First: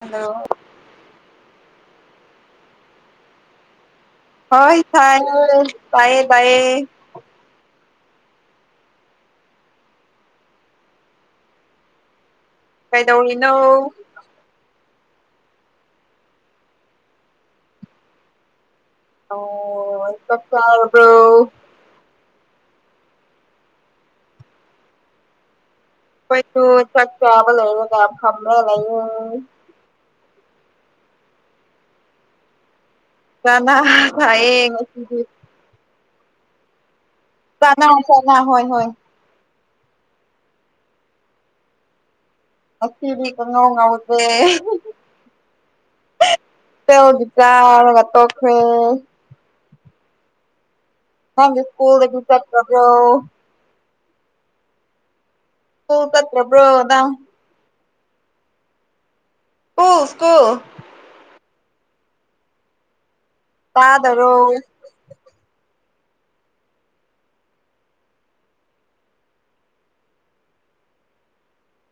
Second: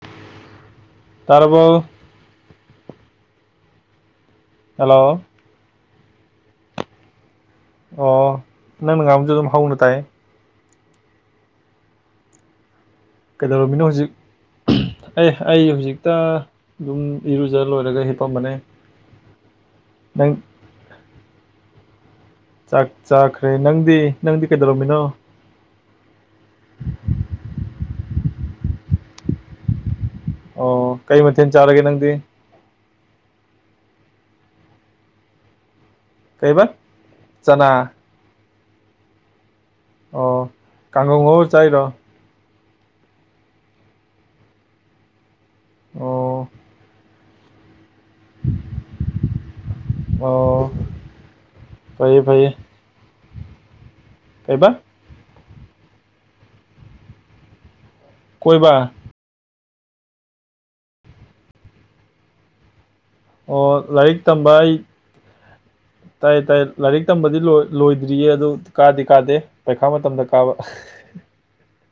Hello ꯇꯔꯕꯣ ꯍꯣꯏ hello ꯇꯥꯢꯌꯦ ꯇꯥꯢꯌꯦ ꯑꯣ ꯅꯪꯅ ꯉꯥꯕꯁꯨ ꯑꯗꯨꯝ ꯍꯥꯎꯅ ꯇꯥꯏ ꯀꯩꯗꯧꯔꯤꯅꯣ ꯀꯩꯗꯧꯔꯝꯃꯤꯅꯣ ꯍꯧꯖꯤꯛ ꯑꯦ ꯑꯩ ꯍꯧꯖꯤꯛꯇ ꯑꯗꯨꯝ ꯏꯔꯨꯖ ꯂꯣꯏꯔꯒ ꯍꯤꯞꯄꯝꯕꯅꯦ ꯑꯣ ꯅꯪ ꯆꯥꯛ ꯆꯥꯔꯕꯣ ꯆꯥꯛ ꯆꯥꯈ꯭ꯔꯦ ꯅꯪꯗꯤ ꯅꯪꯗꯤ ꯀꯩꯗꯧꯔꯝꯃꯤꯅꯣ꯫ ꯑꯈꯣꯏꯗꯨ ꯆꯥꯛ ꯆꯥꯕ ꯂꯣꯏꯔꯒ ꯐꯝꯃꯒ ꯂꯩꯌꯦ꯫ ꯑꯣ ꯀꯩ ꯃꯊꯦꯜ ꯆꯥꯔꯒꯦ ꯅꯪꯗꯤ꯫ ꯆꯥꯅ ꯆꯥꯏꯌꯦ ꯉꯁꯤꯗꯤ꯫ ꯀꯩꯕ꯫ ꯆꯅꯥ ꯆꯥꯅ ꯍꯣꯏ ꯍꯣꯏ꯫ ꯑꯣ ꯀꯥꯡꯉꯧ ꯉꯧꯔ ꯆꯥꯏꯔꯣ꯫ ꯉꯁꯤꯗꯤ ꯀꯪꯉꯧꯉꯧꯗꯦ꯫ ꯑꯣ꯫ [unintelligible] ꯆꯔꯒ ꯇꯣꯛ ꯈꯔꯦ꯫ ꯑꯣ꯫ ꯍꯥꯟꯒꯤ ꯁꯀꯨꯜꯗꯒ ꯐꯩꯌꯦ ꯐꯩꯌꯦ ꯆꯠꯇꯕ꯭ꯔꯣ꯫ ꯀꯩꯕ꯫ [unintelligible] ꯀꯠꯇꯕ꯭ꯔꯣ ꯅꯪ꯫ ꯀꯣꯏꯕ꯫ School school. ꯑꯣ ꯂꯥꯏꯔꯤꯛ ꯇꯥꯗꯔꯣ ꯇꯝꯕ ꯑꯩ [inaudible] ꯇꯥꯏꯌꯦ ꯇꯥꯏꯌꯦ ꯂꯥꯏꯔꯤꯛ ꯇꯝꯕꯗꯤ ꯂꯣꯏ ꯂꯣꯏꯗ꯭ꯔꯤꯌꯦ ꯑꯗꯨ ꯀꯥꯗꯤ ꯀꯥꯗꯦ꯫ ꯄꯩꯈꯥ ꯃꯇꯝꯗ ꯀꯥꯕ꯫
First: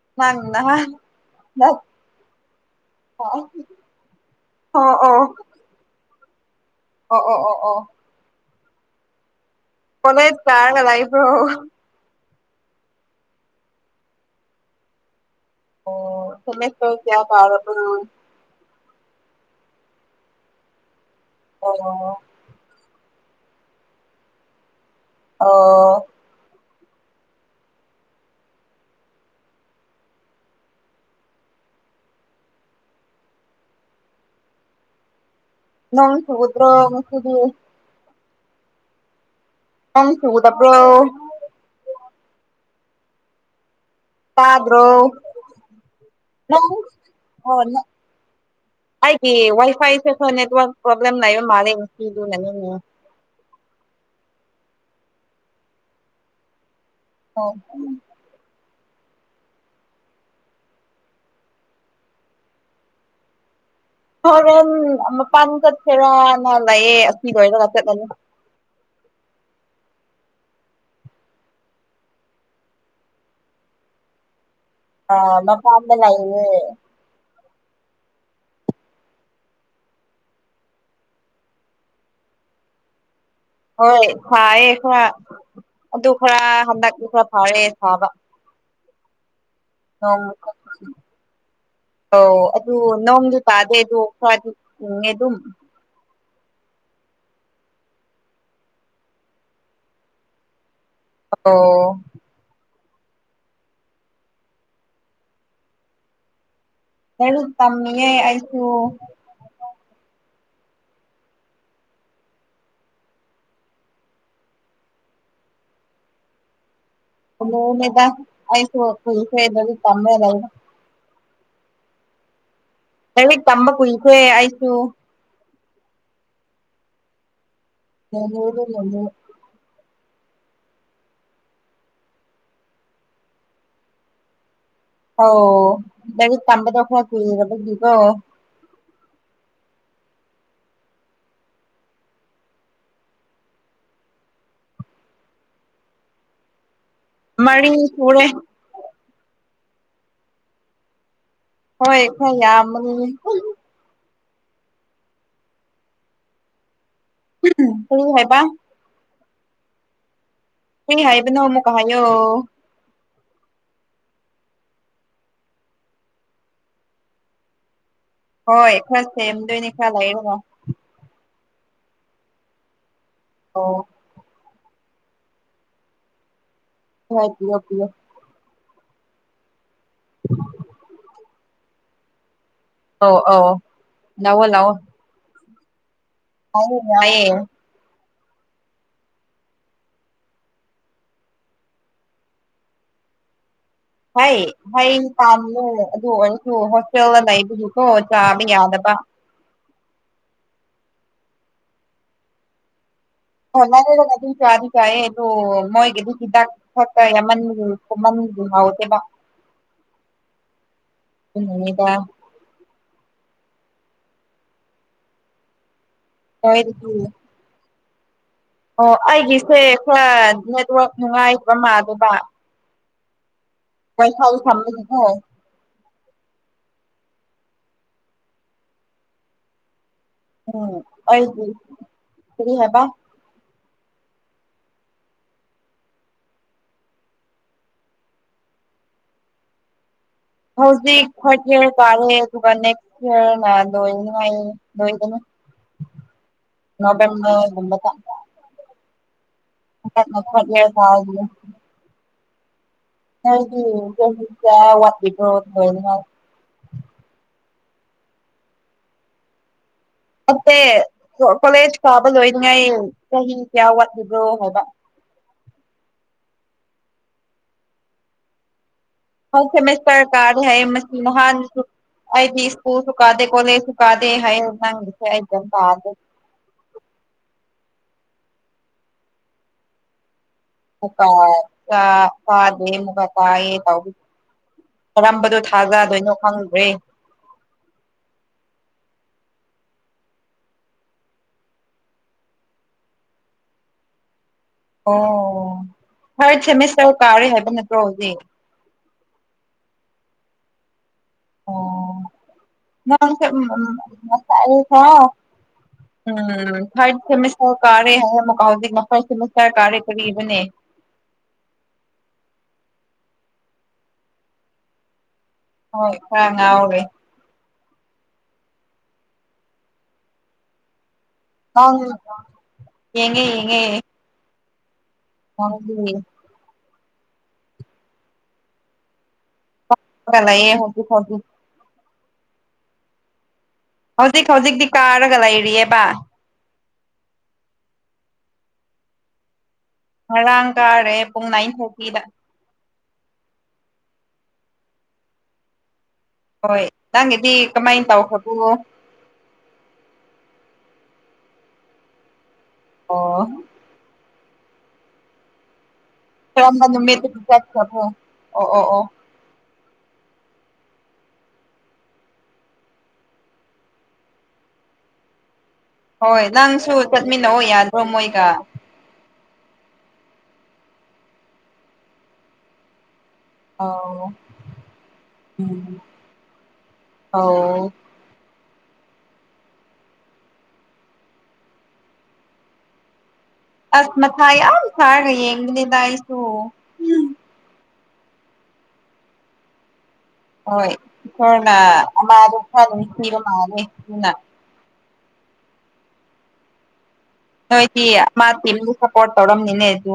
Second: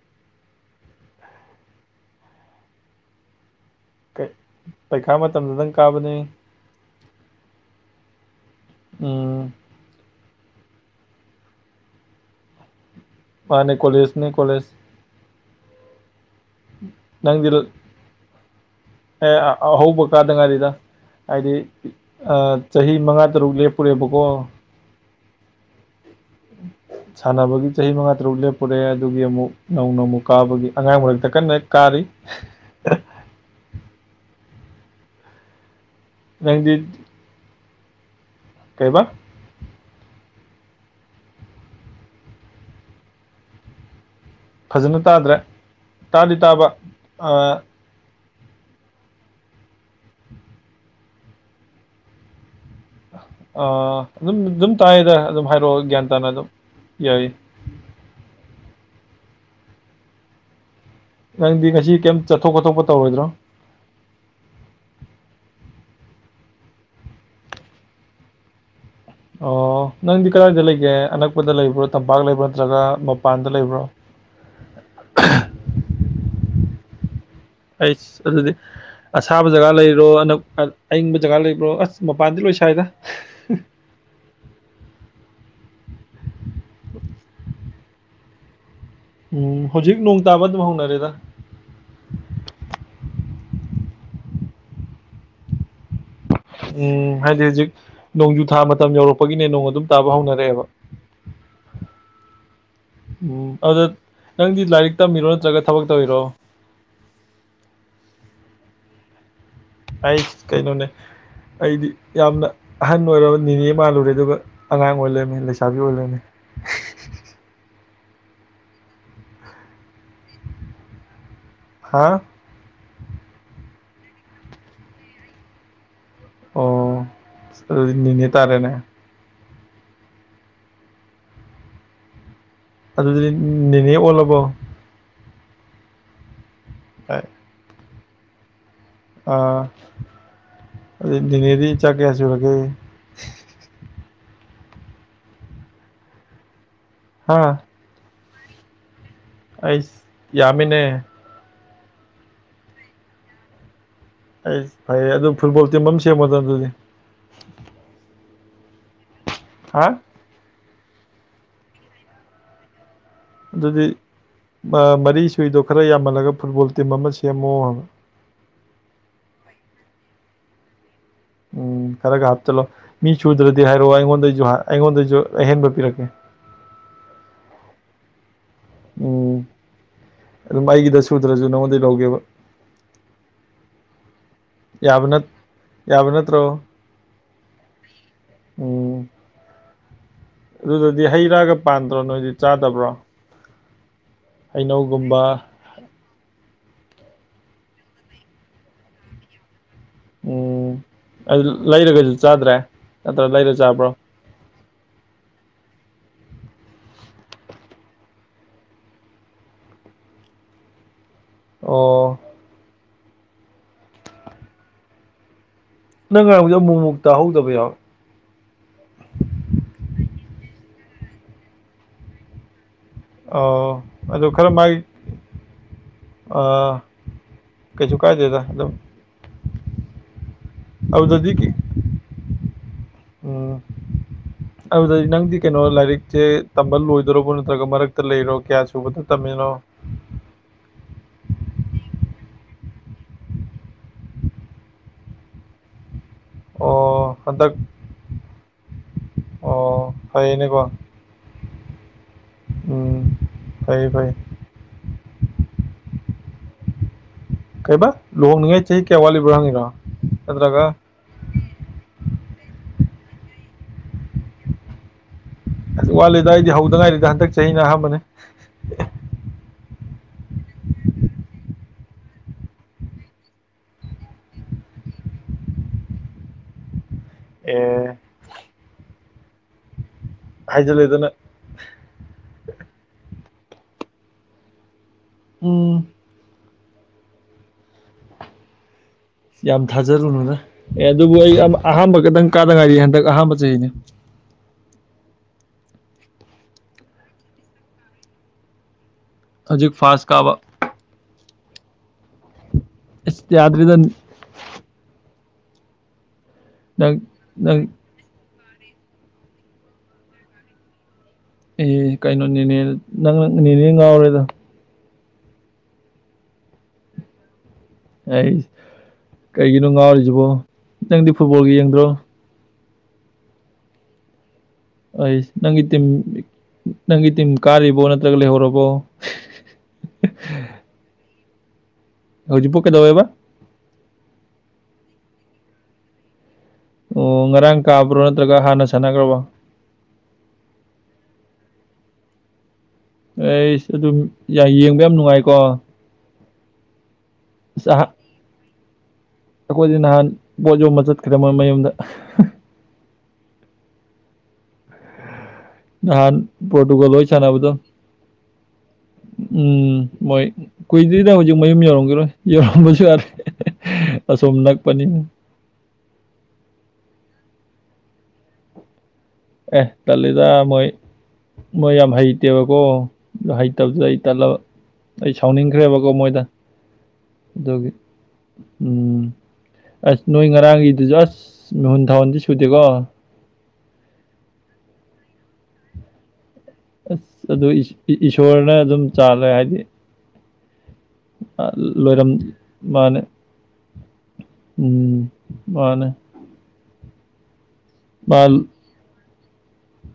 [unintelligible] ꯑꯣ ꯄꯩꯈꯥ ꯃꯇꯝꯗ ꯗꯪ ꯀꯥꯕꯅꯤ꯫ ꯑꯣ ꯑꯣ ꯑꯣ ꯑꯣ꯫ ꯑꯣꯝ꯫ ꯀꯣꯂꯦꯁ ꯆꯥꯔꯒ ꯂꯩꯕ꯭ꯔꯣ꯫ ꯃꯥꯅꯦ ꯀꯣꯂꯦꯖ ꯅꯤ ꯀꯣꯂꯦꯖ꯫ ꯀꯣꯂꯦꯖ ꯇꯣ ꯀꯌꯥ ꯅꯪꯗꯤ ꯄꯥꯔꯕꯅꯣ꯫ ꯑꯦ ꯑꯍꯧꯕ ꯀꯥꯗꯉꯥꯏꯔꯤꯗ ꯍꯥꯏꯗꯤ ꯑꯣ ꯑ ꯆꯍꯤ ꯃꯉꯥ ꯇꯔꯨꯛ ꯂꯦꯞꯄꯨꯔꯦꯕꯀꯣ꯫ ꯑꯣ꯫ ꯁꯥꯟꯅꯕꯒꯤ ꯆꯍꯤ ꯃꯉꯥ ꯇꯔꯨꯛ ꯂꯦꯞꯄꯨꯔꯦ ꯑꯗꯨꯒꯤ ꯑꯃꯨꯛ ꯅꯧꯅ ꯑꯃꯨꯛ ꯀꯥꯕꯒꯤ ꯑꯉꯥꯡ ꯃꯔꯛꯇ ꯀꯟꯅ ꯍꯦꯛ ꯀꯥꯔꯤ꯫ ꯅꯪ ꯅꯪꯗꯤ [unintelligible] ꯉꯁꯤꯗꯤ ꯫ ꯀꯩꯕ꯫ ꯅꯪ ꯁꯨꯒꯗꯕꯔꯣ꯫ ꯇꯗ꯭ꯔꯣ ꯐꯖꯅ ꯇꯥꯗ꯭ꯔꯦ ꯇꯥꯗꯤ ꯇꯥꯕ ꯅꯪ ꯑꯣ ꯅꯪ꯫ ꯑꯩꯒꯤ ꯋꯥꯏ ꯐꯥꯏꯁꯦ ꯈꯔ ꯅꯦꯠꯋꯔꯛ ꯄ꯭ꯔꯣꯕ꯭ꯂꯦꯝ ꯂꯩꯕ ꯃꯥꯜꯂꯦ ꯉꯁꯤꯗꯨ ꯑꯗꯨꯅꯥꯅꯤꯅꯦ꯫ ꯑꯥ ꯑꯗꯨꯝ ꯑꯗꯨꯝ ꯇꯥꯏꯌꯦꯗ ꯑꯗꯨꯝ ꯍꯥꯏꯔꯛꯑꯣ ꯒ꯭ꯌꯥꯟ ꯇꯥꯅ ꯑꯗꯨꯝ ꯌꯥꯏ꯫ [inaudible] ꯅꯪꯗꯤ ꯉꯁꯤ ꯀꯩꯝ ꯆꯠꯊꯣꯛ ꯈꯣꯠꯊꯣꯛꯄ ꯇꯧꯔꯣꯏꯗ꯭ꯔꯣ꯫ ꯍꯣꯔꯦꯟ ꯃꯄꯥꯟ ꯆꯠꯁꯦꯔꯥꯅ ꯂꯑꯦ ꯑꯁꯤ ꯂꯣꯏꯔꯒ ꯆꯠꯂꯅꯤ꯫ ꯑꯣ ꯅꯪꯗꯤ ꯀꯗꯥꯏꯗ ꯂꯩꯒꯦ ꯑꯅꯛꯄꯗ ꯂꯩꯕ꯭ꯔꯣ ꯇꯝꯄꯥꯛ ꯂꯩꯕ꯭ꯔꯣ ꯅꯠꯇ꯭ꯔꯒ ꯃꯄꯥꯟꯗ ꯂꯩꯕ꯭ꯔꯣ꯫ ꯑ ꯃꯄꯟꯗ ꯂꯩꯏꯌꯦ꯫ ꯑꯩꯁ ꯑꯗꯨꯗꯤ ꯑꯁꯥꯕ ꯖꯒꯥ ꯂꯩꯔꯣꯅ ꯑꯏꯪꯕ ꯖꯒꯥ ꯂꯩꯕ꯭ꯔꯣ ꯑꯁ ꯃꯄꯥꯟꯗꯤ ꯂꯣꯏ ꯁꯥꯏꯗ꯫ ꯍꯣꯏ ꯁꯥꯏꯌꯦ ꯈꯔ ꯑꯗꯨ ꯈꯔ ꯍꯟꯗꯛꯇꯤ ꯈꯔ ꯐꯥꯔꯦ ꯁꯥꯕ꯫ ꯎꯝ ꯍꯧꯖꯤꯛ ꯅꯣꯡ ꯇꯥꯕ ꯑꯗꯨꯝ ꯍꯧꯅꯔꯦꯗ꯫ ꯑꯧ ꯑꯗꯨ ꯅꯣꯡꯗꯤ ꯇꯥꯗꯦ ꯑꯗꯣ ꯈꯔꯗꯤ ꯎꯤꯡꯉꯦ ꯑꯗꯨꯝ꯫ ꯎꯝ ꯍꯥꯏꯗꯤ ꯍꯧꯖꯤꯛ ꯅꯣꯡꯖꯨ ꯊꯥ ꯃꯇꯝ ꯌꯧꯔꯛꯄꯒꯤꯅꯦ ꯅꯣꯡ ꯑꯗꯨꯝ ꯇꯥꯕ ꯍꯧꯅꯔꯛꯑꯦꯕ꯫ ꯑꯣ꯫ ꯎꯝ ꯑꯗꯨꯗ ꯅꯪꯗꯤ ꯂꯥꯏꯔꯤꯛ ꯇꯝꯕꯤꯔꯣ ꯅꯠꯇ꯭ꯔꯒ ꯊꯕꯛ ꯇꯧꯔꯤꯔꯣ꯫ ꯂꯔꯨꯛ ꯇꯝꯃꯤꯌꯦ ꯑꯩꯁꯨ ꯑꯩ ꯀꯩꯅꯣꯅꯦ ꯑꯩꯗꯤ ꯌꯥꯝꯅ ꯑꯍꯟ ꯑꯣꯏꯔꯕ ꯅꯤꯅꯦ ꯃꯥꯜꯂꯨꯔꯦ ꯑꯗꯨꯒ ꯑꯉꯥꯡ ꯑꯣꯏꯔꯃꯤ ꯂꯩꯁꯥꯕꯤ ꯑꯣꯏꯔꯃꯤ ꯂꯅꯦꯗꯁꯨ ꯄꯁꯗꯗꯤ ꯀꯃꯦ ꯂꯩ ꯂꯩ ꯍꯥꯥ ꯂꯥꯏꯔꯤꯛ ꯇꯝꯕ ꯀꯨꯏꯁꯦ ꯑꯩꯁꯨ ꯑꯣ ꯑꯗꯨ ꯅꯤꯅꯤ ꯇꯥꯔꯦꯅꯦ ꯑꯗꯨꯗꯤ ꯅꯦꯅꯦ ꯑꯣꯜꯂꯕꯣ ꯑꯣꯧ ꯂꯔꯤꯛ ꯇꯝꯕꯗꯣ ꯈꯔ ꯀꯨꯏꯔꯔꯕꯔꯕꯗꯤꯒꯣ ꯑꯥ ꯑꯗꯨ ꯅꯦꯅꯦꯗꯤ ꯆꯥꯛ ꯀꯌꯥ ꯁꯨꯔꯒꯦ ꯍꯥ ꯃꯅꯤ ꯊꯣꯛꯣꯔꯦ ꯑꯩꯁ ꯌꯥꯃꯤꯅꯦ ꯍꯣꯏ ꯈꯔ ꯌꯥꯝꯃ ꯑꯩ ꯐꯩꯌꯦ ꯑꯗꯨ ꯐꯨꯠꯕꯣꯜ ꯇꯤꯝ ꯑꯃ ꯁꯦꯝꯉꯣꯗꯣ ꯑꯗꯨꯗꯤ ꯐ ꯍꯕ ꯍꯥ ꯀꯔꯤ ꯍꯥꯏꯕꯅꯣ ꯑꯃꯨꯛꯀ ꯍꯥꯏꯌꯣ꯫ ꯑꯗꯨꯗꯤ ꯑ ꯃꯔꯤ ꯁꯨꯏꯗꯨ ꯈꯔ ꯌꯥꯝꯃꯜꯂꯒ ꯐꯨꯠꯕꯣꯜ ꯇꯤꯝ ꯑꯃ ꯁꯦꯝꯃꯣ꯫ ꯍꯣꯏ ꯈꯔ ꯊꯦꯝꯗꯣꯏꯅꯤ ꯈꯔꯂꯩꯔꯒ꯫ ꯎꯝ ꯈꯔꯒ ꯍꯥꯞꯆꯤꯜꯂꯣ ꯃꯤ ꯁꯨꯗ꯭ꯔꯗꯤ ꯑꯣ ꯍꯥꯏꯔꯛꯑꯣ ꯑꯩꯉꯣꯟꯗꯩꯖꯨ ꯍꯥ ꯑꯩꯉꯣꯟꯗꯩꯖꯨ ꯑꯍꯦꯟꯕ ꯄꯤꯔꯛꯀꯦ꯫ [unintelligible] ꯄꯤꯌꯣ ꯄꯤꯌꯣ ꯎꯝ ꯑꯗꯨꯝ ꯑꯩꯒꯤꯗ ꯁꯨꯗ꯭ꯔꯖꯨ ꯅꯉꯣꯟꯗꯩ ꯂꯧꯒꯦꯕ꯫ ꯑꯧ ꯑꯧ ꯂꯧꯑꯣ ꯂꯧꯑꯣ꯫ ꯌꯥꯕꯅꯠ ꯌꯥꯕꯅꯠ ꯑꯧ ꯋꯥꯏꯌꯦ꯫ ꯎꯝ꯫ ꯑꯗꯨꯗꯗꯤ ꯍꯩ ꯔꯥꯒ ꯄꯥꯟꯗ꯭ꯔꯣ ꯅꯣꯏꯗꯤ ꯆꯥꯗꯕ꯭ꯔꯣ ꯍꯩ ꯍꯌꯦꯡ ꯅꯨ ꯍꯩꯅꯧꯒꯨꯝꯕ ꯇꯥ ꯑꯗꯨ ꯑꯣꯏ ꯑꯣ ꯍꯣꯁꯇꯦꯜꯗ ꯂꯩꯕꯁꯨꯀꯣ ꯆꯥꯕ ꯌꯥꯗꯕ ꯎꯝ ꯑꯗꯨ ꯂꯩꯔꯒꯁꯨ ꯆꯥꯗ꯭ꯔꯦ ꯅꯠꯇ꯭ꯔ ꯂꯩꯔ ꯑꯣꯅꯦ ꯆꯥꯕ꯭ꯔꯣ ꯂ ꯀꯗꯤ ꯆꯥꯔꯤ ꯆꯥꯏꯑꯌꯦ ꯑꯗꯨꯗꯣ ꯃꯣꯏꯒꯤꯗꯤ ꯍꯤꯗꯥꯛ ꯊꯛꯀ ꯌꯥꯝꯃꯟꯃꯟ ꯍꯥꯎꯁꯦꯕ ꯑꯣ ꯍꯅꯤꯗ ꯅꯪ ꯅꯣꯏꯗꯗꯤ ꯉꯥꯏꯕꯗꯣꯨꯛꯃꯨꯛ ꯇꯍꯧꯗꯕ ꯌꯥꯎꯋꯦ ꯑꯣ ꯑꯩꯒꯤꯁꯦ ꯈꯔ ꯅꯦꯠꯋꯥꯛ ꯅꯨꯡꯉꯥꯏꯕ ꯃꯥꯗꯕ ꯑꯣ ꯑꯗꯨ ꯈꯔ ꯃꯥꯒꯤ ꯁꯝꯕꯒꯤꯀꯣ ꯑ ꯀꯩꯁꯨ ꯀꯥꯏꯗꯦꯗ ꯑꯗꯨꯝ ꯎꯝ ꯑꯗꯨꯗꯗꯤ ꯑꯩꯒꯤ ꯀꯤ ꯀꯔꯤ ꯍꯥꯏꯕ꯫ ꯎꯝ ꯑꯗꯨꯗꯗꯤ ꯅꯪꯗꯤ ꯀꯩꯅꯣ ꯂꯥꯏꯔꯤꯛꯆꯦ ꯇꯝꯕ ꯂꯣꯏꯗ꯭ꯣꯔꯕꯣ ꯅꯠꯇ꯭ꯔꯒ ꯃꯔꯛꯇ ꯂꯩꯔꯤꯔꯣ ꯀꯌꯥ ꯁꯨꯕꯗ ꯇꯝꯃꯤꯅꯣ꯫ ꯍꯧꯖꯤꯛ ꯐꯥꯁ ꯏꯌꯥꯔ ꯀꯥꯔꯦ ꯑꯗꯨꯒ ꯅꯦꯛꯁ ꯏꯌꯥꯔ ꯂꯣꯏꯅꯤꯉꯥꯏ ꯂꯣꯏꯕꯅ ꯑꯣ ꯅꯕꯦꯝꯕꯔ ꯍꯟꯗꯛ ꯒꯨꯝꯕꯗ ꯑꯣ ꯍꯧꯗꯛꯅ ꯄꯠꯂꯦ ꯐꯩꯅꯦꯀꯣ ꯗꯥꯎꯗꯨꯒ꯫ ꯎꯝ꯫ ꯐꯩ ꯐꯩ [unintelligible] ꯋꯥꯠꯂꯤꯕꯣ ꯂꯣꯏꯅꯃꯛ ꯀꯩꯕ ꯂꯨꯍꯣꯡꯅꯤꯡꯉꯥꯏ ꯆꯍꯤ ꯀꯌꯥ ꯋꯥꯠꯂꯤꯕ꯭ꯔꯣ ꯍꯪꯉꯤꯔꯣ꯫ ꯅꯠꯇꯦ ꯅꯠꯇ꯭ꯔꯒ ꯀꯣꯂꯦꯖ ꯀꯥꯕ ꯂꯣꯏꯅꯤꯉꯩ ꯆꯍꯤ ꯀꯌꯥ ꯋꯥꯠꯂꯤꯕ꯭ꯔꯣ ꯍꯥꯏꯕ꯫ ꯋꯥꯠꯂꯤꯗ ꯑꯩꯗꯤ ꯍꯧꯗꯉꯥꯏꯔꯤꯗ ꯍꯟꯗꯛ ꯆꯍꯤꯅ ꯑꯍꯥꯟꯕꯅꯦ꯫ ꯊꯥꯔꯠ ꯁꯤꯃꯤꯁꯇꯔ ꯀꯥꯔꯤ ꯍꯥꯏ ꯃꯁꯤ ꯃꯍꯥꯟꯁꯨ꯫ ꯑꯩꯗꯤ ꯁ꯭ꯀꯨꯜ ꯁꯨ ꯀꯥꯗꯦ ꯀꯣꯂꯦꯖꯁꯨ ꯀꯥꯗꯦ ꯍꯥꯏꯌꯦ [unintelligible] ꯑꯦ [unintelligible] ꯍꯥꯏꯖꯜꯂꯦꯗꯅ ꯀꯔꯝꯕꯗꯣ ꯎꯝ ꯊꯥꯖꯗꯣꯏꯅꯣ ꯈꯪꯗ꯭ꯔꯦ ꯌꯥꯝ ꯊꯥꯖꯔꯨꯅꯨꯅ ꯑꯦ ꯑꯗꯨꯕꯨ ꯑꯩ ꯑꯍꯥꯥꯟꯕ ꯈꯤꯇꯪ ꯀꯥꯗ ꯉꯥꯏꯔꯤ ꯍꯟꯗꯛ ꯑꯍꯥꯟꯕ ꯆꯍꯤꯅꯤ ꯑꯣ ꯊꯥꯔꯠ ꯁꯦꯃꯤꯁꯇꯔ ꯀꯥꯔꯦ ꯍꯥꯏꯕ ꯅꯠꯇ꯭ꯔꯣ ꯍꯧꯖꯤꯛ ꯍꯧꯖꯤꯛ ꯐꯥꯁ ꯀꯥꯕ ꯑꯣ [unintelligible] ꯑꯁ ꯌꯥꯗ꯭ꯔꯦꯗ ꯊꯥꯔꯠ ꯅꯪ ꯅꯪ ꯁꯦꯃꯤꯁꯇꯔ ꯀꯥꯔꯦ ꯍꯥꯏꯌꯦ ꯑꯃꯨꯀ ꯍꯧꯖꯤꯛꯅ ꯐꯔꯁ ꯁꯦꯃꯤꯁꯇꯔ ꯀꯥꯔꯦ ꯀꯔꯤꯅꯣꯅꯦ ꯑꯦ ꯀꯩꯅꯣ ꯅꯦꯅꯦ ꯅꯪ ꯅꯦꯅꯦ ꯉꯥꯎꯔꯦꯗ ꯍꯣꯏ ꯈꯔ ꯉꯥꯎꯔꯦ ꯍꯩꯁ ꯀꯩꯒꯤꯅꯣ ꯉꯥꯎꯔꯤꯖꯤꯕꯣ ꯅꯪꯗꯤ ꯐꯨꯠꯕꯣꯜ [unintelligible] ꯌꯦꯡꯉꯦ ꯌꯦꯡꯉꯦ ꯑꯩꯁ ꯅꯪꯒꯤ ꯅꯪꯗꯤ ꯇꯤꯝ ꯅꯪꯒꯤ ꯇꯤꯝ ꯀꯥꯔꯤꯕꯣ ꯅꯠꯇ꯭ꯔꯒ ꯂꯩꯍꯧꯔꯕꯣ [unintelligible] ꯍꯧꯖꯤꯛ ꯐꯥꯎꯗꯤ ꯍꯧꯖꯤ ꯄꯣꯛ ꯀꯩꯗꯌꯦꯕꯥ ꯍꯧꯖꯤꯛ ꯍꯧꯖꯤꯛꯇꯤ ꯀꯥꯔꯒ ꯂꯩꯔꯤꯑꯕ ꯑꯣ ꯉꯔꯥꯡ ꯀꯥꯕ꯭ꯔꯣ ꯅꯠꯇ꯭ꯔꯒ ꯍꯥꯟꯅ ꯁꯥꯟꯅꯈ꯭ꯔꯕꯣ ꯉꯔꯥꯡ ꯀꯥꯔꯦ ꯄꯨꯡ ꯅꯥꯏꯟ ꯊꯥꯔꯇꯤꯗ ꯑꯩ ꯑꯗꯨꯝ ꯌꯥ ꯌꯦꯡꯕ ꯌꯥꯝ ꯅꯨꯡꯉꯥꯏꯀꯣ ꯍꯣꯏ ꯅꯪꯒꯤꯗꯤ ꯑꯁ ꯀꯃꯥꯏꯅ ꯇꯧꯈꯔꯥꯕꯣ ꯑꯩꯈꯣꯏꯗꯤ ꯅꯍꯥꯟ ꯄꯣꯠ ꯌꯣꯟꯕ ꯆꯠꯈ꯭ꯔꯦ ꯃꯣꯏ ꯃꯌꯨꯝꯗ ꯑꯣ ꯑꯍꯥꯟ ꯀꯝꯕ ꯅꯨꯃꯤꯠ ꯆꯠꯈꯔ꯭ꯕꯣ ꯑꯣ ꯑꯣ ꯑꯣ ꯎꯝ ꯃꯣꯏ ꯀꯨꯏꯗ꯭ꯔꯤꯗ ꯍꯧꯖꯤꯛ ꯃꯌꯨꯝ ꯌꯧꯔꯝꯈꯤꯔꯣꯏ ꯌꯧꯔꯝꯕꯁꯨ ꯌꯥꯔꯦ ꯑꯁꯣꯝ ꯅꯛꯄꯅꯤ ꯍꯣꯏ ꯅꯪꯁꯨ ꯆꯠꯃꯤꯟꯅꯑꯣ ꯌꯥꯗ꯭ꯔꯣ ꯃꯣꯏꯒ ꯑꯦ ꯇꯜꯂꯤꯗ ꯃꯣꯏ ꯃꯣꯏ ꯌꯥꯝ ꯍꯩꯇꯦꯕꯀꯣ ꯍꯩꯇꯕꯗꯨꯗ ꯑꯩ ꯑꯧ ꯇꯜꯂꯕ ꯑꯩ ꯎꯝ ꯁꯥꯎꯅꯤꯡꯈ꯭ꯔꯦꯕꯀꯣ ꯃꯣꯏꯗ ꯑꯗꯨꯒꯤ ꯑꯧ ꯎꯝ ꯑꯁ ꯅꯣꯏ ꯉꯔꯥꯡꯒꯤꯗꯨꯖꯨ ꯑꯁ ꯃꯤꯍꯨꯟ ꯊꯥꯍꯟꯗꯤ ꯁꯨꯗꯦꯀꯣ ꯑꯁ ꯃꯊꯥ ꯌꯥꯝ ꯁꯥꯔꯒ ꯌꯦꯡꯕꯅꯤꯗ ꯑꯩꯁꯨ ꯎꯝ ꯑꯁ ꯑꯗꯨ ꯏ ꯏꯁꯣꯔꯅ ꯑꯗꯨꯝ ꯆꯥꯜꯂꯦ ꯍꯥꯏꯗꯤ ꯍꯣꯏ ꯏꯁꯣꯔꯅ ꯂꯣꯏꯔꯝ ꯑꯃꯗꯨꯝ ꯈꯔ ꯃꯥꯅꯦ ꯅꯨꯡꯁꯤꯕ ꯃꯥꯜꯂꯦ ꯑꯗꯨꯅ ꯎꯝ ꯃꯥꯅꯦ ꯅꯣꯏꯗꯤ ꯃꯥ [unintelligible] ꯁꯞꯄꯣꯔꯠ ꯇꯧꯔꯝꯅꯤꯅꯦ ꯑꯗꯨ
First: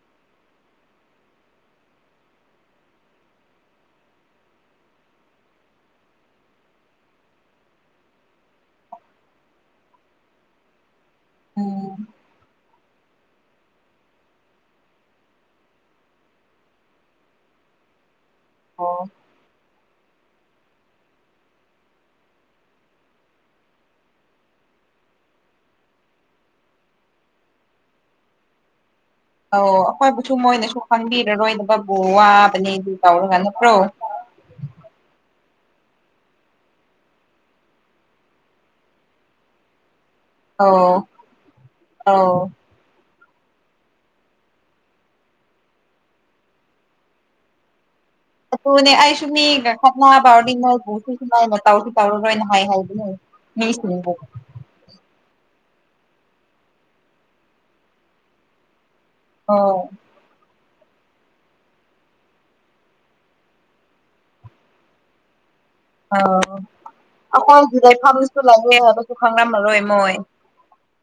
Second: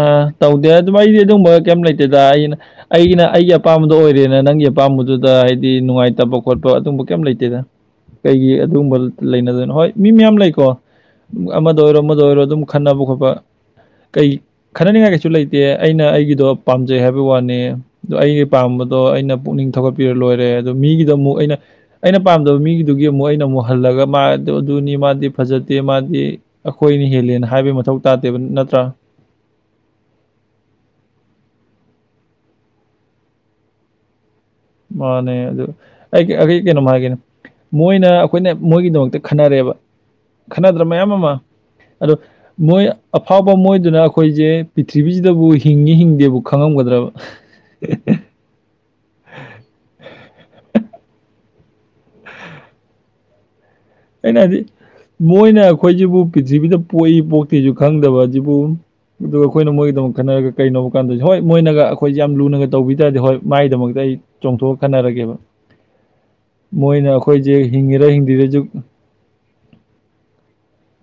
ꯑ ꯇꯧꯗꯦ ꯑꯗꯨ ꯑꯩꯗꯤ ꯑꯗꯨꯒꯨꯝꯕ ꯀꯩꯝ ꯂꯩꯇꯦꯗ ꯑꯩꯅ ꯑꯩꯅ ꯑꯩꯒꯤ ꯑꯄꯥꯝꯕꯗꯣ ꯑꯣꯏꯔꯦꯅ ꯅꯪꯒꯤ ꯑꯄꯥꯝꯕꯗꯨꯗ ꯍꯥꯏꯗꯤ ꯅꯨꯡꯉꯥꯏꯇꯕ ꯈꯣꯠꯄ ꯑꯗꯨꯕ ꯀꯩꯝ ꯂꯩꯇꯦꯗ ꯀꯩꯒꯤ ꯑꯗꯨꯒꯨꯝꯕ ꯂꯩꯅꯗꯅꯣ ꯍꯣꯏ ꯃꯤ ꯃꯌꯥꯝ ꯂꯩꯀꯣ ꯑꯃꯗ ꯎꯝ ꯑꯣꯏꯔꯣ ꯑꯃꯗ ꯑꯣꯏꯔꯣ ꯑꯗꯨꯝ ꯈꯟꯅꯕ ꯈꯣꯠꯄ ꯀꯩ ꯈꯟꯅꯅꯤꯡꯉꯥꯏ ꯀꯩꯁꯨ ꯂꯩꯇꯦ ꯑꯩꯅ ꯑꯩꯒꯤꯗꯣ ꯄꯥꯝꯖꯩ ꯍꯥꯏꯕ ꯋꯥꯅꯤ ꯑꯗꯣ ꯑꯩꯒꯤ ꯄꯥꯝꯕꯗꯣ ꯑꯣ ꯑꯩꯅ ꯄꯨꯛꯅꯤꯡ ꯊꯧꯒꯠꯄꯤꯔ ꯂꯣꯏꯔꯦ ꯑꯗꯣ ꯃꯤꯒꯤꯗ ꯑꯃꯨꯛ ꯑꯩꯅ ꯑꯩꯅ ꯄꯥꯝꯗꯕ ꯃꯤꯒꯤꯗꯨꯒꯤ ꯑꯃꯨꯛ ꯑꯩꯅ ꯑꯃꯨꯛ ꯍꯜꯂꯒ ꯃꯥ ꯑꯗꯨꯅꯤ ꯃꯥꯗꯤ ꯐꯖꯗꯦ ꯃꯥꯗꯤ ꯑꯩꯈꯣꯏꯅ ꯍꯦꯜꯂꯦꯅ ꯍꯥꯏꯕꯩ ꯃꯊꯧ ꯇꯥꯗꯦꯕ ꯅꯠꯇ꯭ꯔꯥ ꯑꯧ ꯑꯩꯈꯣꯏꯕꯨꯁꯨ ꯃꯣꯏꯅꯁꯨ ꯈꯪꯕꯤꯔꯔꯣꯏꯕꯕꯨ ꯋꯥꯕꯅꯦ ꯑꯗꯨ ꯇꯧꯔꯒ ꯅꯠꯇ꯭ꯔꯣ ꯃꯥꯅꯦ ꯑꯗꯨ ꯑꯩ ꯑꯩ ꯀꯩꯅꯣꯃꯥ ꯍꯥꯒꯦꯅꯦ ꯃꯣꯏꯅ ꯑꯩꯈꯣꯏꯅ ꯃꯣꯏꯒꯤꯗꯃꯛꯇ ꯈꯟꯅꯔꯦꯕ ꯈꯟꯅꯗ꯭ꯔ ꯑꯧ ꯃꯌꯥꯝ ꯑꯃ ꯑꯗꯣ ꯑꯧ ꯃꯣꯏ ꯑꯐꯥꯎꯕ ꯃꯣꯏꯗꯨꯅ ꯑꯩꯈꯣꯏꯁꯦ ꯄ꯭ꯔꯤꯊꯤꯔꯤꯕꯤꯁꯤꯗꯕꯨ ꯍꯤꯡꯉꯤ ꯍꯤꯡꯗꯦꯕꯨ ꯈꯪꯉꯝꯒꯗ꯭ꯔꯕ [inaudible] ꯑꯗꯨꯅꯦ ꯑꯩꯁꯨ ꯃꯤꯒ ꯈꯠ ꯐꯎꯔꯗꯤ ꯅꯣꯏꯕꯨ ꯁꯨ ꯁꯨꯃꯥꯏꯅ ꯇꯧꯁꯨ ꯇꯧꯔꯔꯣꯏꯅ ꯍꯥꯏ ꯍꯥꯏꯕꯅꯦ [unintelligible] ꯑꯩꯅ ꯍꯥꯏꯗꯤ ꯃꯣꯏꯅ ꯑꯩꯈꯣꯏꯁꯤꯕꯨ ꯄ꯭ꯔꯤꯊꯤꯕꯤꯗ ꯄꯣꯛꯏ ꯄꯣꯛꯇꯦꯁꯨ ꯈꯪꯗꯕꯁꯤꯕꯨ ꯑꯗꯨꯒ ꯑꯩꯈꯣꯏꯅ ꯑꯣ ꯃꯣꯏꯒꯤꯗꯃꯛꯇ ꯈꯟꯅꯔꯒ ꯀꯩꯅꯣꯕ ꯀꯥꯟꯗ ꯍꯣꯏ ꯃꯣꯏꯅꯒ ꯑꯩꯈꯣꯏꯁꯦ ꯌꯥꯝ ꯂꯨꯅꯒ ꯇꯧꯕꯤ ꯇꯥꯔꯗꯤ ꯍꯣꯏ ꯃꯒꯤꯗꯃꯛꯇ ꯑꯩ ꯆꯣꯡꯊꯣꯛꯑ ꯈꯟꯅꯔꯒꯦꯕ ꯑ ꯑꯩꯈꯣꯏꯁꯤ ꯍꯤꯡꯉꯤꯔ ꯂꯩꯐꯝꯁꯨ ꯍꯤꯡꯗꯤꯔꯁꯨ ꯂꯩꯑꯦ ꯍꯥꯏꯕꯁꯨ ꯈꯪꯂꯝꯝꯃꯔꯣꯏ ꯃꯣꯏ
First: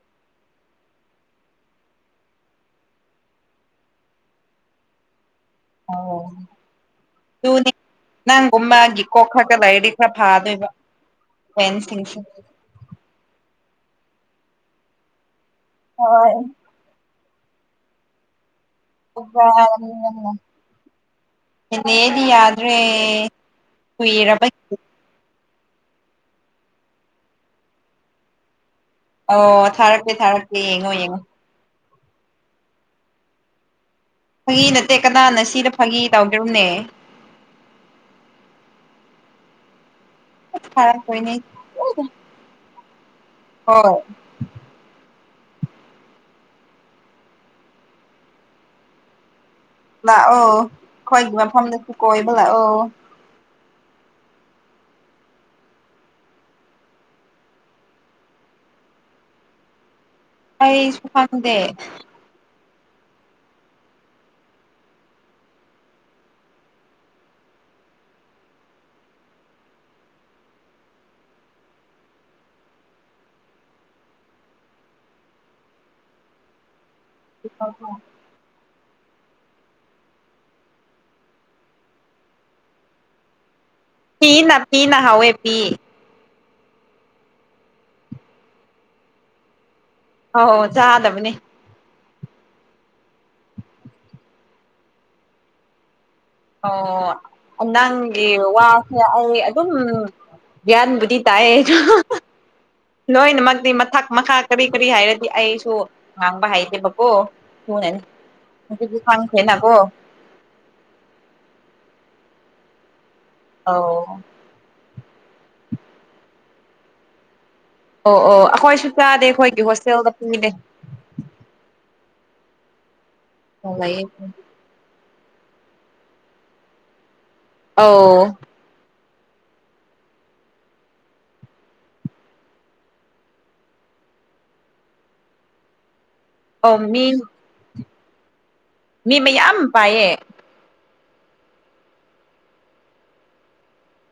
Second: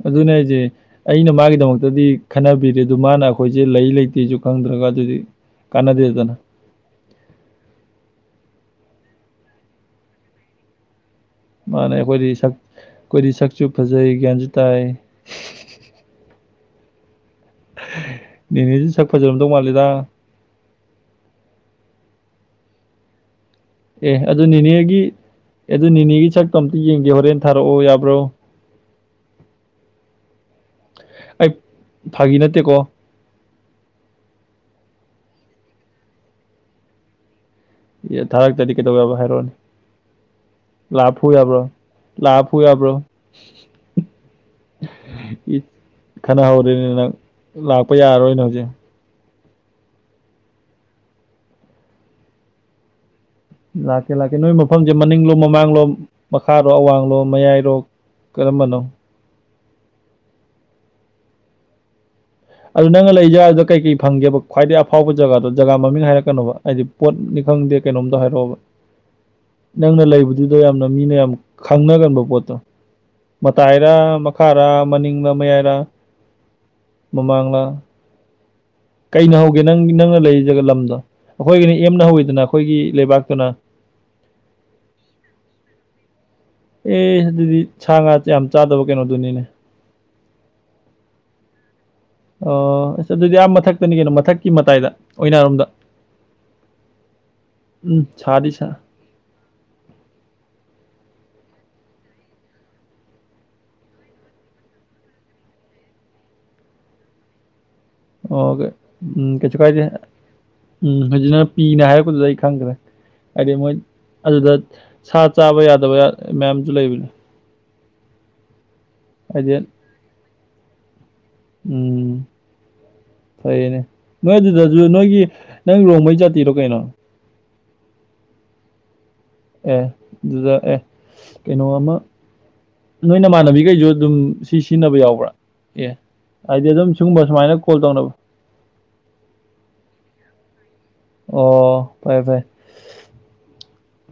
ꯑꯗꯨꯅꯦ ꯍꯥꯏꯁꯦ ꯑꯩꯅ ꯃꯥꯒꯤꯗꯃꯛꯇꯗꯤ ꯈꯟꯅꯕꯤꯔꯦ ꯑꯗꯨ ꯃꯥꯅ ꯑꯩꯈꯣꯏꯁꯦ ꯂꯩ ꯂꯩꯇꯦꯁꯨ ꯈꯪꯗ꯭ꯔꯒ ꯑꯗꯨꯗꯤ ꯑꯣ ꯀꯥꯟꯅꯗꯦꯗꯅ ꯑꯗꯨꯅꯤ ꯅꯪꯒꯨꯝ ꯃꯥꯒꯤ ꯀꯣꯛ ꯈꯔ ꯂꯩꯥꯏꯔꯗꯤ ꯈꯔ ꯐꯥꯗꯣꯏꯕ ꯃꯥꯅꯤ ꯐꯦꯟꯁꯤꯡꯁꯦ ꯑꯩꯈꯣꯏꯗꯤ ꯁꯛ ꯑꯩꯈꯣꯏꯗꯤ ꯁꯛꯁꯨ ꯐꯖꯩ ꯒ꯭ꯌꯥꯟꯁꯨ ꯇꯥꯏ [unintelligible] ꯅꯦꯅꯦꯁꯨ ꯁꯛ ꯑꯗꯨꯒ ꯐꯖꯔꯝꯗꯧ ꯃꯥꯂꯤꯗ ꯐꯖꯗꯦ ꯑꯩꯗꯤ ꯌꯥꯗꯔꯦ ꯑꯦ ꯑꯗꯨ ꯅꯤꯅꯦꯒꯤ ꯑꯗꯨ ꯅꯦꯅꯦꯒꯤ ꯁꯛꯇꯣ ꯑꯝꯇ ꯌꯦꯡꯒꯦ ꯍꯣꯔꯦꯟ ꯊꯥꯔꯛꯑꯣ ꯌꯥꯕ꯭ꯔꯣ ꯑꯣ ꯊꯥꯔꯛꯀꯦ ꯊꯥꯔꯛꯀꯦ ꯌꯦꯡꯉꯣ ꯌꯦꯡꯉꯣ ꯑꯩ ꯐꯥꯒꯤ ꯅꯠꯇꯦꯀꯣ ꯐꯥꯒꯤ ꯅꯠꯇꯦ ꯀꯅꯥꯅ ꯁꯤꯗ ꯐꯥꯒꯤ ꯇꯧꯗ꯭ꯔꯣꯕꯅꯦ ꯑꯦ ꯊꯥꯔꯛꯇꯗꯤ ꯀꯩꯗꯧ ꯌꯥꯕ ꯍꯥꯏꯔꯛꯑꯣꯅꯦ ꯂꯥꯛꯑꯥ ꯐꯨ ꯊꯥꯔꯛꯇꯣꯏꯅꯦ ꯌꯥꯕꯔꯣ ꯂꯥꯛꯑ ꯐꯨ ꯌꯕꯔꯣ ꯍꯣꯏ ꯈꯠꯅꯍꯧꯔꯦꯅꯦ ꯅꯪ ꯂꯥꯛꯄ ꯌꯥꯔꯔꯣꯏꯅꯦ ꯍꯧꯖꯤꯛ ꯂꯥꯛꯑꯣ ꯑꯩꯈꯣꯏꯒꯤ ꯃꯐꯝꯗꯁꯨ ꯀꯣꯏꯕ ꯂꯥꯛꯑꯣ ꯂꯥꯛꯀꯦ ꯂꯥꯛꯀꯦ ꯅꯣꯏ ꯃꯐꯝꯁꯦ ꯃꯅꯤꯡꯂꯣ ꯃꯃꯥꯡꯂꯣ ꯃꯈꯥꯔꯣ ꯑꯋꯥꯡꯡꯂꯣ ꯃꯌꯥꯏꯔꯣ ꯀꯔꯝꯕꯅꯣ ꯑꯩꯁꯨ ꯈꯪꯗꯦ ꯑꯗꯨ ꯅꯪꯅ ꯂꯩ ꯖꯥꯒꯥꯗꯨꯗ ꯀꯩꯀꯩ ꯐꯪꯒꯦꯕ ꯈ꯭ꯋꯥꯏꯗꯒꯤ ꯑꯐꯥꯎꯕ ꯖꯒꯥꯗꯣ ꯖꯒꯥ ꯃꯃꯤꯡ ꯍꯥꯏꯔꯛꯀꯅꯣꯕ ꯍꯥꯏꯗꯤ ꯄꯣꯠꯅꯤ ꯈꯪꯗꯦ ꯀꯩꯅꯣꯝꯃꯗ ꯍꯥꯏꯔꯛꯑꯣꯕ [inaudible] ꯅꯪꯅ ꯂꯩꯕꯗꯨꯗꯣ ꯌꯥꯝꯅ ꯃꯤꯅ ꯌꯥꯝ ꯈꯪꯅꯒꯟꯕ ꯄꯣꯠꯇꯣ ꯃꯇꯥꯏꯔꯥ ꯃꯈꯥꯔꯥ ꯃꯅꯤꯡꯂ ꯃꯌꯥꯏꯔꯥ ꯃꯃꯥꯡꯂꯥ ꯀꯩꯅ ꯍꯧꯒꯦ ꯅꯪ ꯅꯪꯅ ꯂꯩꯔꯤ ꯖꯒ ꯂꯝꯗꯣ ꯑꯩꯈꯣꯏꯒꯤꯅꯤ ꯑꯦꯝꯅ ꯍꯧꯋꯤꯗꯅ ꯑꯩꯈꯣꯏꯒꯤ ꯂꯩꯕꯥꯛꯇꯨꯅ ꯄꯤꯅ ꯄꯤꯅ ꯍꯧꯏ ꯄꯤ ꯑꯦ ꯑꯗꯨꯗꯤ ꯁꯥ ꯉꯥ ꯌꯥꯝ ꯆꯥꯗꯕ ꯀꯩꯅꯣꯗꯨꯅꯤꯅꯦ ꯑꯧ ꯆꯥꯗꯕꯅꯦ ꯑꯣ ꯑꯁ ꯑꯗꯨꯗꯤ ꯑꯥ ꯃꯊꯛꯇꯅꯤ ꯀꯩꯅꯣ ꯃꯊꯛꯀꯤ ꯃꯇꯥꯏꯗ ꯑꯣꯏꯅꯔꯣꯝꯗ ꯑꯣ ꯎꯝ ꯅꯪꯒꯤ ꯁꯥꯗꯤ ꯋꯥ ꯁꯥ ꯑꯩ ꯑꯗꯨꯝ ꯒ꯭ꯌꯥꯟꯕꯨꯗꯤ ꯇꯥꯏ ꯂꯣꯏꯅꯃꯛꯗꯤ ꯃꯊꯛ ꯃꯈꯥ ꯀꯔꯤ ꯀꯔꯤ ꯍꯥꯏꯔꯗꯤ ꯑꯩꯁꯨ ꯉꯥꯡꯕ ꯍꯩꯗꯦꯕꯀꯣ [unintelligible] ꯑꯣ ꯎꯝ ꯀꯩꯁꯨ ꯀꯥꯏꯗꯦ ꯎꯝ ꯍꯧꯖꯤꯛꯅ ꯄꯤꯅ ꯍꯥꯏꯔꯛꯄꯗꯨꯗ ꯑꯩ ꯈꯪꯈ꯭ꯔꯦ ꯍꯥꯏꯗꯤ ꯃꯣꯏ ꯑꯧ ꯑꯗꯨꯗ ꯁꯥ ꯆꯥꯕ ꯌꯥꯗꯕ ꯃꯌꯥꯝꯁꯨ ꯂꯩꯕꯅꯤ ꯑꯣ ꯑꯣ ꯑꯩꯈꯣꯏꯁꯨ ꯆꯥꯗꯦ ꯍꯥꯏꯗꯤ ꯑꯩꯈꯣꯏꯒꯤ ꯍꯣꯁꯇꯦꯜꯗ ꯄꯤꯗꯦ ꯎꯝ ꯐꯩꯅꯦ ꯂꯩꯌꯦ ꯅꯣꯏ ꯑꯗꯨꯗꯁꯨ ꯅꯣꯏꯒꯤ ꯅꯪ ꯔꯣꯡꯃꯩ ꯖꯇꯤꯔꯣ ꯀꯩꯅꯣ ꯑꯧ ꯑꯦ ꯑꯗꯨꯗ ꯑꯦ ꯀꯩꯅꯣ ꯑꯃ ꯅꯣꯏ ꯅꯃꯥꯟꯅꯕꯤꯈꯩꯁꯨ ꯑꯗꯨꯝ ꯁꯤ ꯁꯤꯖꯤꯟꯅꯕ ꯌꯥꯎꯕ꯭ꯔꯥ ꯑꯦ ꯍꯥꯏꯗꯤ ꯑꯧ ꯑꯗꯨꯝ ꯃꯤ ꯁꯤꯒꯨꯝꯕ ꯁꯨꯃꯥꯏꯅ ꯀꯣꯜ ꯇꯧꯅꯕ ꯃꯤ ꯃꯌꯥꯝ ꯄꯥꯏꯌꯦ ꯑꯣ ꯐꯔꯦ ꯐꯔꯦ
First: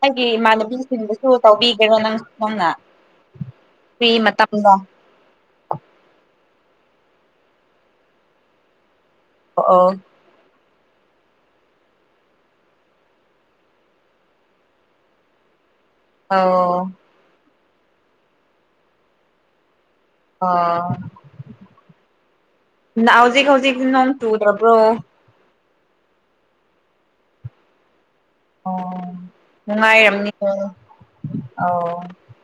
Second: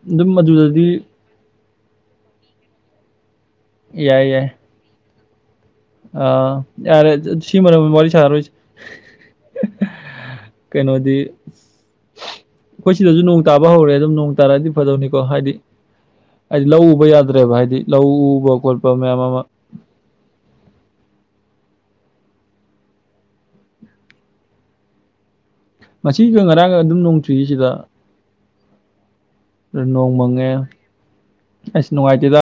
ꯑꯗꯨꯝ ꯑꯗꯨꯗꯗꯤ ꯨ ꯇꯧꯕꯤꯒꯦꯔꯣ ꯅꯪ ꯁꯣꯝꯅ ꯐ꯭ꯔꯤ ꯌꯥꯏ ꯌꯥꯏ ꯃꯇꯝꯗ ꯑꯥ ꯌꯥꯔꯦ ꯁꯤ ꯃꯔꯝ ꯋꯥꯔꯤ ꯁꯔꯣꯏꯁꯦ ꯑꯣ ꯑꯣ ꯀꯩꯅꯣꯗꯤ ꯑꯩꯈꯣꯏ ꯁꯤꯗꯁꯨ ꯅꯣꯡ ꯇꯥꯕ ꯍꯧꯔꯦ ꯑꯗꯨꯝ ꯅꯣꯡ ꯇꯥꯔꯛꯑꯗꯤ ꯐꯗꯧꯅꯤꯀꯣ ꯍꯥꯏꯗꯤ ꯍꯥꯏꯗꯤ ꯑꯧ ꯂꯧ ꯎꯕ ꯌꯥꯗ꯭ꯔꯦꯕ ꯍꯥꯏꯗꯤ ꯂꯧ ꯎꯕ ꯈꯣꯠꯄ ꯃꯌꯥꯝ ꯑꯃ ꯑꯣ ꯍꯧꯖꯤꯛ ꯍꯧꯖꯤꯛ ꯅꯣꯡ ꯆꯨꯗꯔꯕ꯭ꯔꯣ ꯉꯁꯤꯒ ꯉꯔꯥꯡꯒ ꯑꯗꯨꯝ ꯅꯣꯡꯆꯨꯢꯌꯦ ꯁꯤꯗ ꯑꯣ ꯅꯣꯡ ꯅꯨꯡꯉꯥꯏꯔꯝꯅꯤꯀꯣ ꯃꯪꯉꯦ ꯑꯁ ꯑꯥꯎ ꯅꯨꯡꯉꯥꯏꯇꯦꯗ